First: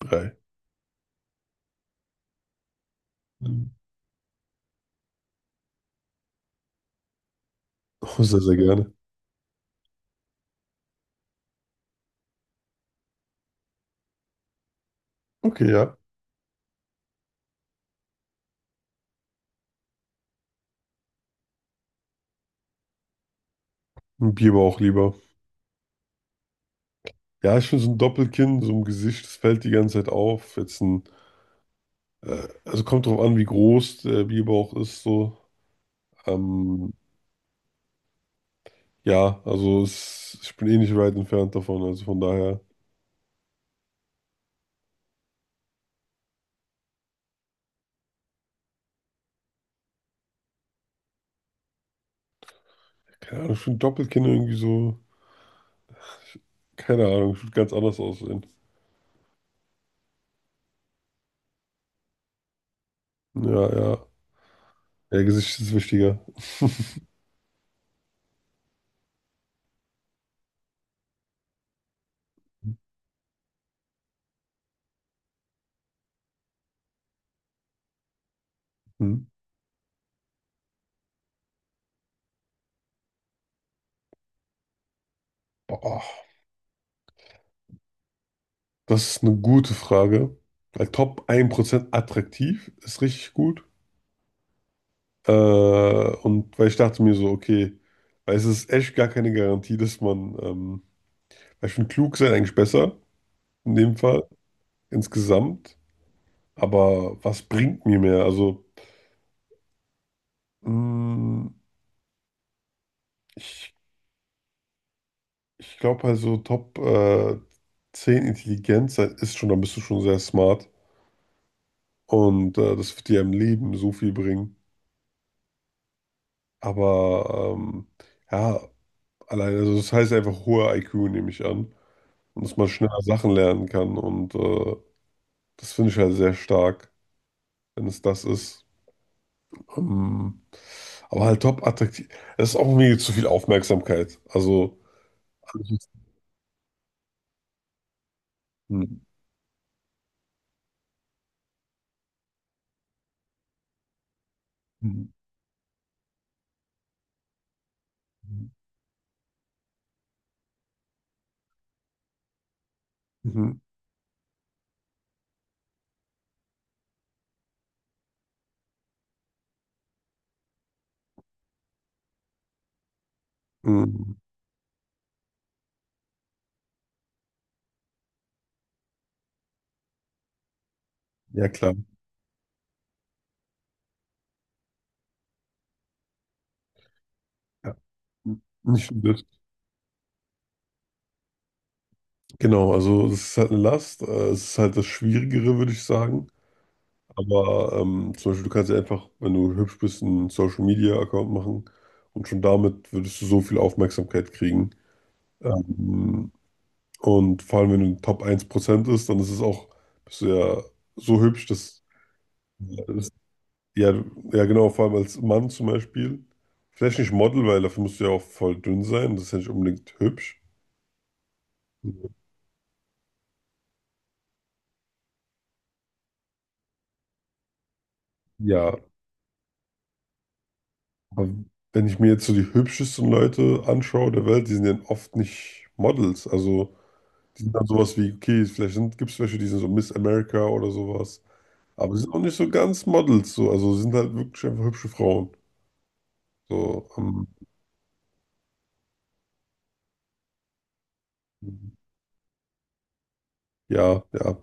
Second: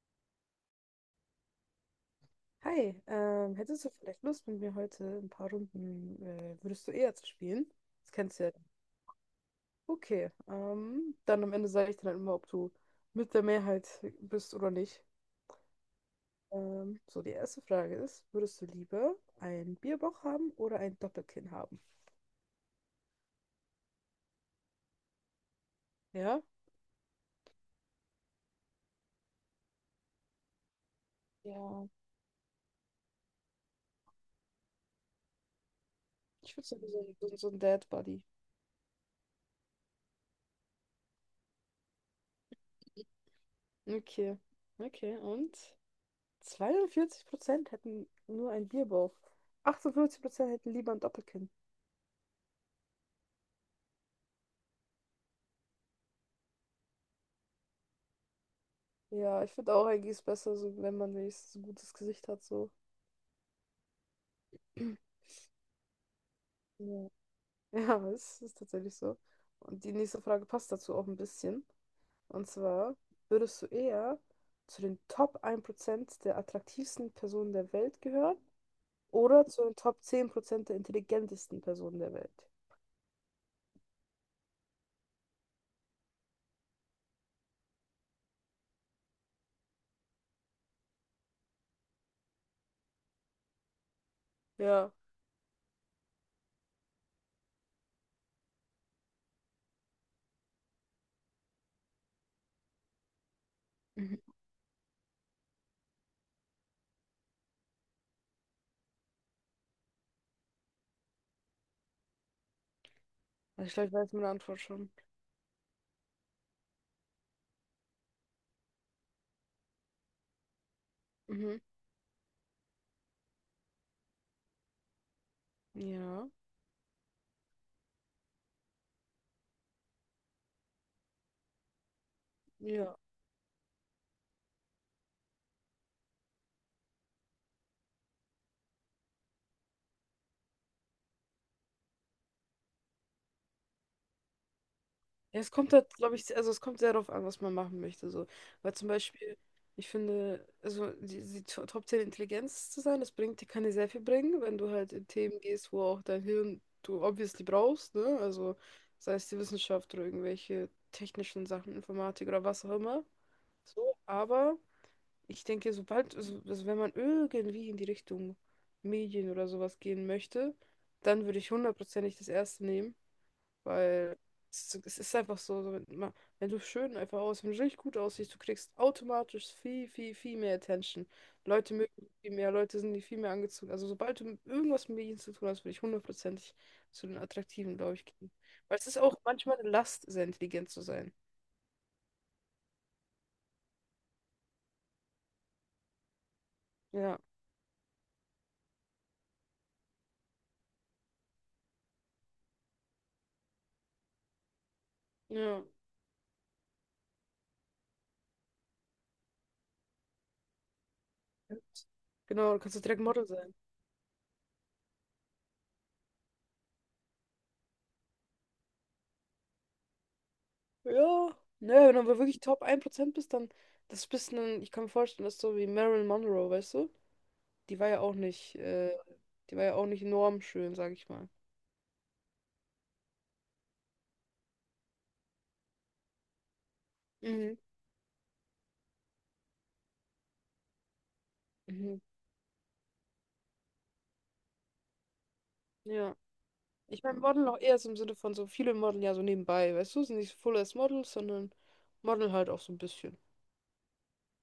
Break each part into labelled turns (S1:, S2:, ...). S1: Drei.
S2: Hi,
S1: Mhm.
S2: hättest du vielleicht Lust, mit mir heute ein paar Runden, würdest du eher zu spielen? Das
S1: Oh, sehr,
S2: kennst du ja.
S1: sehr gerne.
S2: Okay, dann am Ende sage ich dir dann immer, ob du mit der Mehrheit bist oder nicht.
S1: Okay, ja.
S2: So, die erste Frage ist, würdest du lieber einen Bierbauch haben oder ein Doppelkinn haben?
S1: Ein Bier aber auch lieber.
S2: Ja?
S1: Ja, ich finde so ein Doppelkinn, so ein Gesicht, das fällt die ganze Zeit auf.
S2: Ja,
S1: Also kommt drauf an, wie groß der Bierbauch ist, so.
S2: ich würde sagen,
S1: Ähm,
S2: so, so ein Dad Buddy.
S1: ja, also ich bin eh nicht weit entfernt davon, also von daher,
S2: Okay, okay, und 42% hätten nur einen Bierbauch, 48% hätten lieber ein Doppelkinn.
S1: keine Ahnung, ich finde Doppelkinn irgendwie so, keine Ahnung, ich würde ganz anders aussehen.
S2: Ja, ich finde auch eigentlich ist besser, so, wenn man wenigstens ein gutes Gesicht hat, so.
S1: Ja, ja. Ja, Gesicht ist wichtiger.
S2: Ja, ja, es ist tatsächlich so. Und die nächste Frage passt dazu auch ein bisschen. Und zwar, würdest du eher zu den Top 1% der attraktivsten Personen der Welt gehören
S1: Hm.
S2: oder zu den Top 10% der intelligentesten Personen der Welt?
S1: Boah, das ist eine gute Frage. Weil Top ein Prozent attraktiv ist richtig gut.
S2: Ja.
S1: Und weil ich dachte mir so, okay, weil es ist echt gar keine Garantie, dass man, weil ich finde, klug sein eigentlich besser, in dem
S2: Mhm.
S1: Fall, insgesamt. Aber was bringt mir mehr? Also, mh,
S2: Also
S1: ich,
S2: ich glaube, ich weiß meine Antwort schon.
S1: ich glaube halt so Top 10 Intelligenz sein ist schon, dann bist du schon sehr smart.
S2: Mhm.
S1: Und das wird dir im Leben so viel bringen.
S2: Ja.
S1: Aber ähm, ja, allein, also das heißt einfach hoher IQ, nehme ich an. Und dass man
S2: Ja.
S1: schneller Sachen lernen kann und. Das finde ich halt sehr stark, wenn es das ist. Ähm, aber halt top attraktiv. Es ist auch irgendwie zu viel Aufmerksamkeit. Also.
S2: Ja, es kommt
S1: alles-
S2: halt, glaube ich, also es kommt sehr darauf an, was man machen möchte. So. Weil zum
S1: Mhm.
S2: Beispiel, ich finde, also die Top 10 Intelligenz zu sein, das bringt dir, kann dir sehr viel bringen, wenn du halt in Themen gehst, wo auch dein Hirn du obviously brauchst, ne? Also sei es die Wissenschaft oder irgendwelche technischen Sachen, Informatik oder was auch immer.
S1: Mhm.
S2: So, aber ich denke, sobald, also wenn man irgendwie in die Richtung Medien oder sowas gehen möchte, dann würde ich hundertprozentig das erste nehmen.
S1: Mhm.
S2: Weil es ist einfach so, so, wenn du schön einfach aussiehst, wenn du richtig gut aussiehst, du kriegst automatisch viel, viel, viel mehr Attention.
S1: Ja, klar.
S2: Leute mögen dich viel mehr, Leute sind dir viel mehr angezogen. Also sobald du mit irgendwas mit Medien zu tun hast, würde ich hundertprozentig zu den
S1: Ja.
S2: Attraktiven, glaube ich, gehen. Weil es
S1: Nicht
S2: ist auch
S1: übel.
S2: manchmal eine Last, sehr intelligent zu sein.
S1: Genau, also es ist halt eine Last. Es ist halt das Schwierigere, würde ich sagen.
S2: Ja,
S1: Aber zum Beispiel, du kannst ja einfach, wenn du hübsch bist, einen Social Media Account machen und schon damit würdest du so viel Aufmerksamkeit kriegen.
S2: ja.
S1: Ähm, Und vor allem, wenn du in den Top 1% ist, dann ist es auch, bist du ja so hübsch,
S2: Und
S1: dass,
S2: Genau, du kannst auch direkt
S1: dass
S2: Model sein.
S1: ja, ja genau, vor allem als Mann zum Beispiel. Vielleicht nicht Model, weil dafür musst du ja auch voll dünn sein. Das ist ja nicht unbedingt hübsch.
S2: Ja, ne, wenn du aber wirklich Top 1% bist, dann das bist ein, ich kann mir vorstellen, dass du so wie Marilyn Monroe, weißt du? Die war ja auch nicht,
S1: Ja,
S2: die war ja auch nicht enorm schön, sag ich mal.
S1: aber wenn ich mir jetzt so die hübschesten Leute anschaue der Welt, die sind ja oft nicht Models. Also die sind
S2: Mhm.
S1: dann sowas wie, okay, vielleicht gibt es welche, die sind so Miss America oder sowas. Aber
S2: Mhm.
S1: die sind auch nicht so ganz Models. So. Also sind halt wirklich einfach hübsche Frauen.
S2: Ja.
S1: So,
S2: Ich meine,
S1: ähm,
S2: Model auch eher so im Sinne von so viele Model ja so nebenbei, weißt du? Sind nicht so Full as Models, sondern Model halt auch so ein bisschen.
S1: Ja, ja.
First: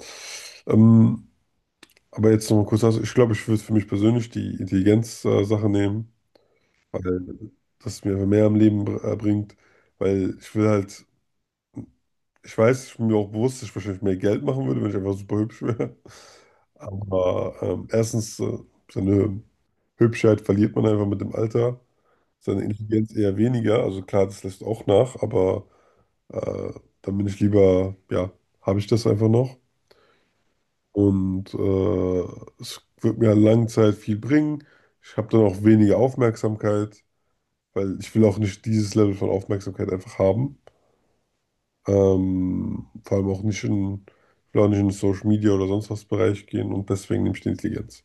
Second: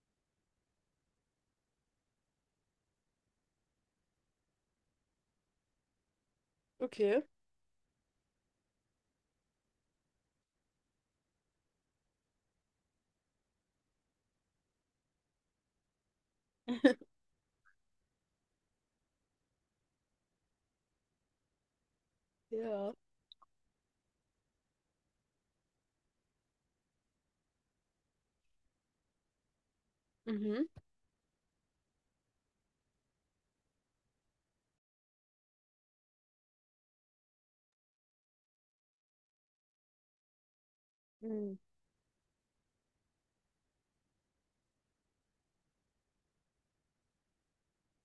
S1: Ähm, aber jetzt noch mal kurz, also ich glaube, ich würde für mich persönlich die Intelligenz-Sache nehmen,
S2: Okay.
S1: weil das mir mehr am Leben bringt, weil ich will halt, ich weiß, ich bin mir auch bewusst, dass ich wahrscheinlich mehr Geld machen würde, wenn ich einfach super hübsch wäre. Aber erstens, seine Hübschheit verliert man einfach mit dem Alter, seine
S2: Ja.
S1: Intelligenz eher weniger, also klar, das lässt auch nach, aber äh, dann bin ich lieber, ja, habe ich das einfach noch.
S2: Mhm.
S1: Und es wird mir an langen Zeit viel bringen. Ich habe dann auch weniger Aufmerksamkeit, weil ich will auch nicht dieses Level von Aufmerksamkeit einfach haben.
S2: Mhm.
S1: Vor allem auch nicht in, ich will auch nicht in den Social Media oder sonst was Bereich gehen und deswegen nehme ich die Intelligenz.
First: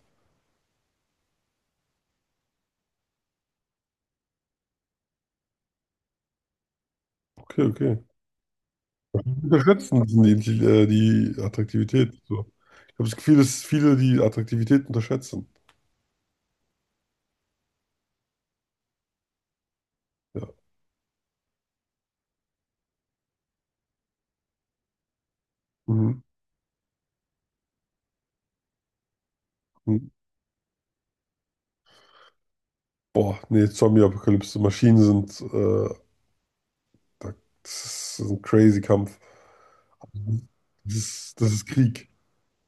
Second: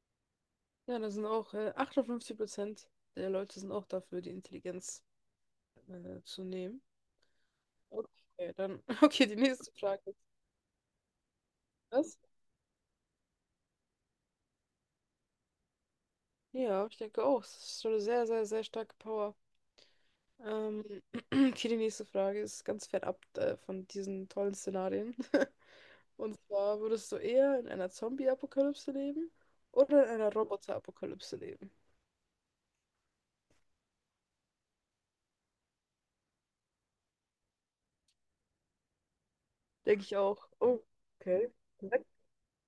S2: Ja, da sind auch 58% der Leute sind auch dafür, die Intelligenz zu nehmen.
S1: Okay, okay.
S2: Okay, dann, okay, die nächste Frage
S1: Unterschätzen
S2: ist
S1: sind die die
S2: das.
S1: Attraktivität. So. Ich habe das Gefühl, dass viele die Attraktivität unterschätzen.
S2: Ja, ich denke auch, es ist schon eine sehr, sehr, sehr starke Power.
S1: Ja.
S2: Ähm, okay, die nächste Frage ist ganz fernab von diesen tollen Szenarien.
S1: Mhm.
S2: Und zwar, würdest du eher in einer Zombie-Apokalypse leben oder
S1: Mhm.
S2: in einer Roboter-Apokalypse leben?
S1: Boah, nee, Zombie-Apokalypse. Maschinen sind, da- das ist ein crazy Kampf.
S2: Denke ich auch. Oh, okay.
S1: Das ist
S2: Sech-
S1: Krieg.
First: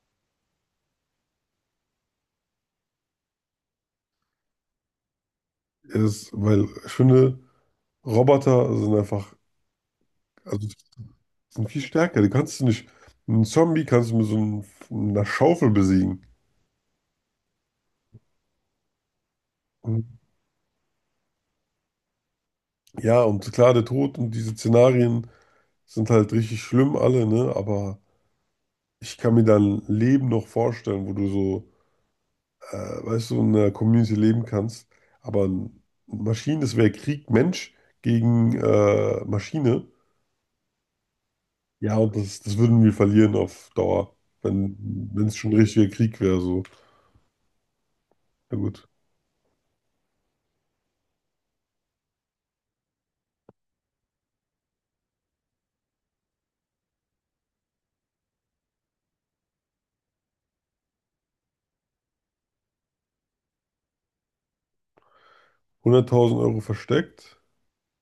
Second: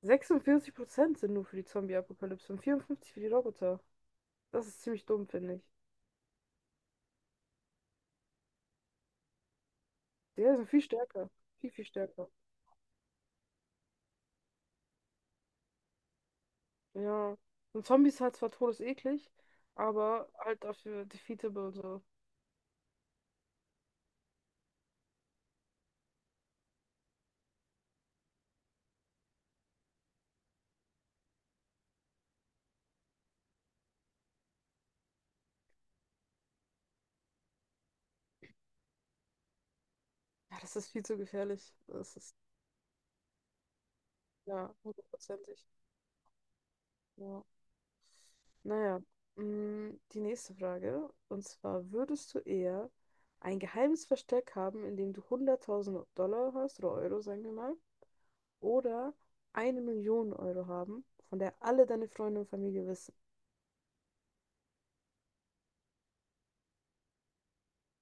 S2: 46% sind nur für die Zombie-Apokalypse und 54 für die Roboter. Das ist ziemlich dumm, finde ich.
S1: Es, weil ich finde, Roboter sind einfach,
S2: Die
S1: also
S2: sind viel stärker.
S1: sind
S2: Viel,
S1: viel
S2: viel
S1: stärker. Die
S2: stärker.
S1: kannst du nicht, Einen Zombie kannst du mit so einem, einer Schaufel besiegen.
S2: Ja. Und Zombies halt zwar todeseklig,
S1: Und
S2: aber halt dafür defeatable und so.
S1: ja, und klar, der Tod und diese Szenarien sind halt richtig schlimm alle, ne? Aber ich kann mir dein Leben noch vorstellen, wo du so, äh, weißt du, in einer Community leben kannst. Aber Maschinen, das wäre Krieg, Mensch gegen Maschine.
S2: Ja, das ist viel zu gefährlich.
S1: Ja,
S2: Das
S1: und
S2: ist,
S1: das würden wir verlieren auf Dauer,
S2: ja,
S1: wenn wenn es schon ein
S2: hundertprozentig.
S1: richtiger Krieg wäre. So.
S2: Ja.
S1: Na gut.
S2: Naja, die nächste Frage. Und zwar, würdest du eher ein geheimes Versteck haben, in dem du 100.000 Dollar hast, oder Euro, sagen wir mal, oder 1 Million Euro haben, von der alle deine Freunde und Familie wissen?
S1: 100.000 € versteckt.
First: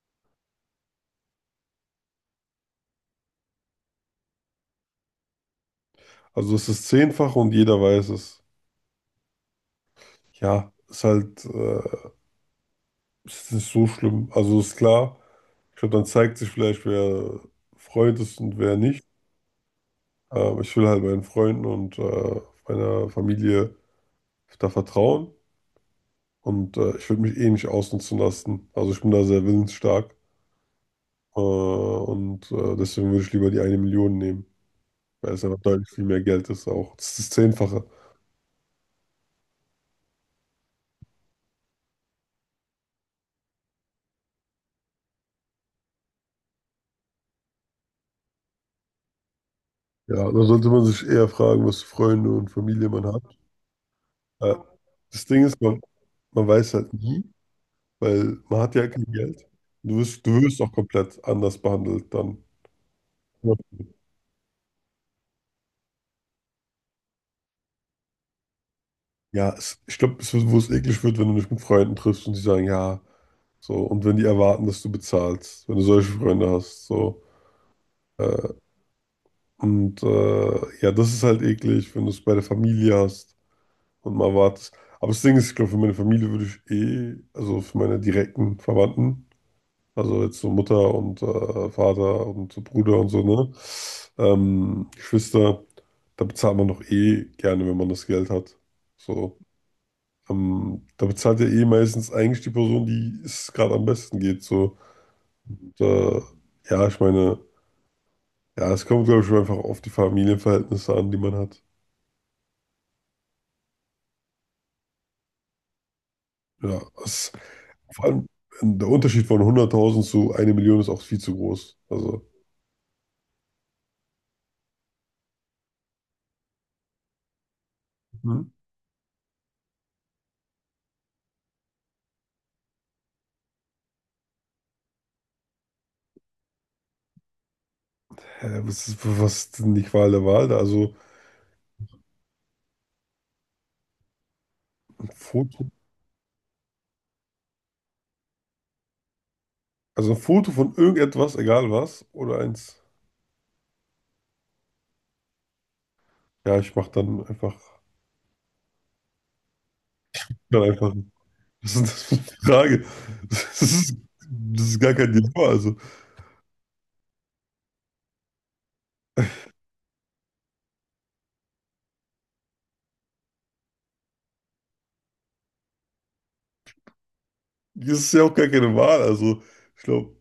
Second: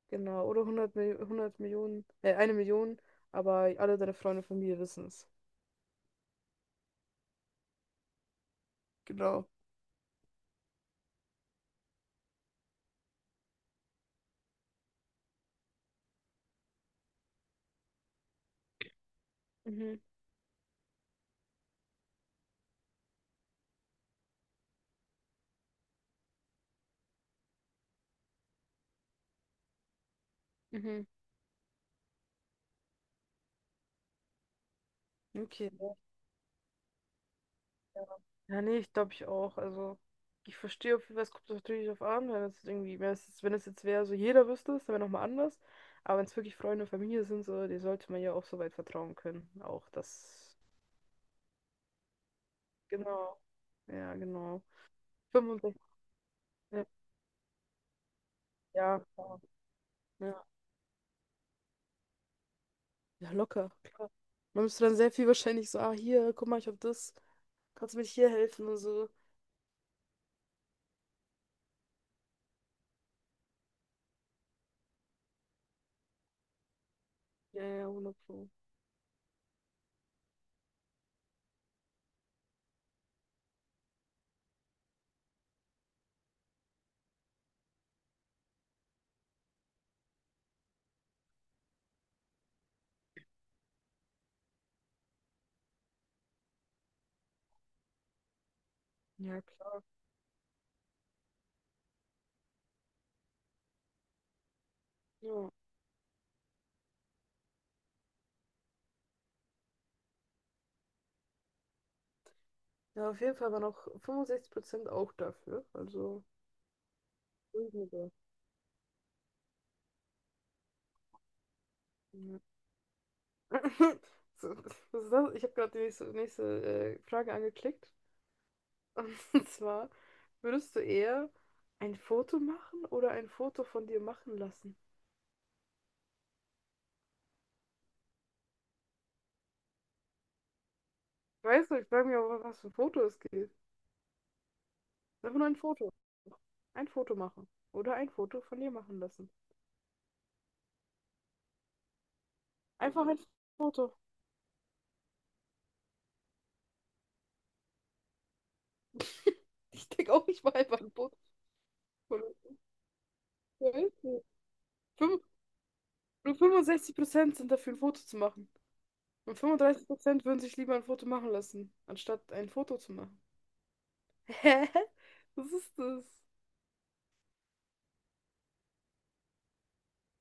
S2: Genau, oder 100 Millionen, 1 Million, aber alle deine Freunde und Familie wissen es.
S1: Also das ist zehnfach und jeder weiß es.
S2: Genau.
S1: Ja, ist nicht so schlimm. Also ist klar, ich glaube, dann zeigt sich vielleicht, wer Freund ist und wer nicht.
S2: Mhm,
S1: Ich will halt meinen Freunden und meiner Familie da vertrauen. Und ich würde mich eh nicht ausnutzen lassen. Also ich bin da sehr willensstark.
S2: mhm.
S1: Und deswegen würde ich lieber die eine Million nehmen. Weil es einfach
S2: Okay.
S1: deutlich
S2: Ja.
S1: viel mehr Geld ist auch. Das ist das Zehnfache.
S2: Ja, nee, ich glaube ich auch. Also, ich verstehe auf jeden Fall, es kommt natürlich drauf an, wenn es jetzt wäre, so jeder wüsste es, dann wäre nochmal anders. Aber wenn es wirklich Freunde und Familie sind, so, die sollte man ja auch so weit vertrauen können. Auch
S1: Ja, da
S2: das.
S1: sollte man sich eher fragen, was für Freunde und Familie man hat.
S2: Genau. Ja,
S1: Äh,
S2: genau.
S1: Das Ding ist,
S2: 65.
S1: man weiß
S2: Ja,
S1: halt nie, weil man hat ja
S2: ja,
S1: kein
S2: klar.
S1: Geld. Du
S2: Ja.
S1: wirst auch komplett anders behandelt dann.
S2: Ja, locker, klar. Man müsste dann sehr viel wahrscheinlich so, ah, hier, guck mal, ich hab das. Kannst du mir hier helfen und so.
S1: Ja, es, ich glaube, es wird, wo es eklig wird, wenn du dich mit Freunden triffst und die sagen, ja, so, und wenn die erwarten, dass du bezahlst, wenn du solche Freunde hast, so.
S2: Ja, ja, 100 Pro.
S1: Äh, und ja, das ist halt eklig, wenn du es bei der Familie hast. Und mal wartest. Aber das Ding ist, ich glaube, für meine Familie würde ich eh, also für meine direkten Verwandten, also jetzt so Mutter und Vater und so Bruder und so, ne? Geschwister, da bezahlt man doch eh gerne, wenn man das Geld hat. So.
S2: Ja, klar.
S1: Da bezahlt ja eh meistens eigentlich die Person, die es gerade am besten geht. So.
S2: Ja.
S1: Und, äh, ja, ich meine, ja, es kommt, glaube ich, einfach auf die Familienverhältnisse an, die man hat.
S2: Ja, auf jeden Fall waren auch 65% auch dafür. Also.
S1: Ja, es vor
S2: Entschuldigung.
S1: allem der Unterschied von 100.000 zu 1 Million ist auch viel zu groß. Also,
S2: Ja. So, was ist das? Ich habe gerade die nächste Frage angeklickt.
S1: Mhm.
S2: Und zwar, würdest du eher ein Foto machen oder ein Foto von dir machen lassen?
S1: Was ist, was ist denn die Qual der Wahl da?
S2: Ich weiß nicht, ich frage mich auch, was für ein Foto es geht.
S1: Ein
S2: Einfach nur ein
S1: Foto,
S2: Foto. Ein Foto machen. Oder ein Foto von dir machen lassen.
S1: also ein Foto von irgendetwas, egal was, oder eins.
S2: Einfach ein Foto.
S1: Ja, ich mach dann einfach,
S2: Ich denke auch, ich mache
S1: Dann
S2: einfach ein
S1: einfach.
S2: Foto.
S1: Was ist denn das für
S2: Von
S1: eine
S2: mir.
S1: Frage? Das
S2: Ich weiß
S1: ist,
S2: nicht.
S1: Das ist gar kein
S2: Fünf-
S1: Dilemma. Also,
S2: Nur 65% sind dafür, ein Foto zu machen. Und 35% würden sich lieber ein Foto machen lassen, anstatt ein Foto zu machen. Hä? Was ist das?
S1: das ist ja auch gar keine Wahl. Also, ich glaube,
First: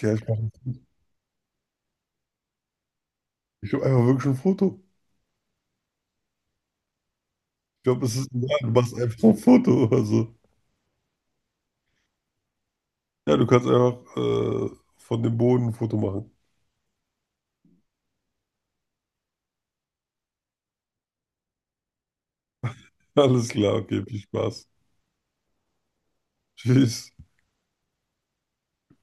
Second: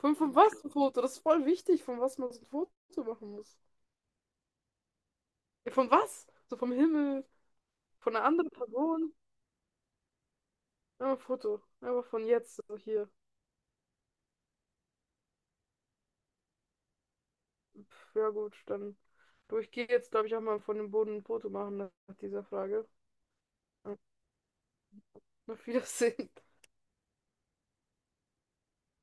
S1: ja, ich
S2: von
S1: mach,
S2: was ein Foto? Das ist voll wichtig, von was man so ein Foto machen muss.
S1: ich glaub einfach wirklich ein Foto.
S2: Ja, von was? So vom Himmel,
S1: Ich glaube,
S2: von
S1: es
S2: einer
S1: ist egal.
S2: anderen
S1: Du machst
S2: Person.
S1: einfach ein Foto. Also,
S2: Ja, ein Foto. Aber von jetzt, so hier.
S1: ja, du kannst einfach von dem Boden ein Foto machen.
S2: Pff, ja gut, dann. Du, ich gehe jetzt, glaube ich, auch mal von dem Boden ein Foto machen nach dieser Frage.
S1: Alles klar,
S2: Ja,
S1: okay, viel Spaß.
S2: auf Wiedersehen.
S1: Tschüss.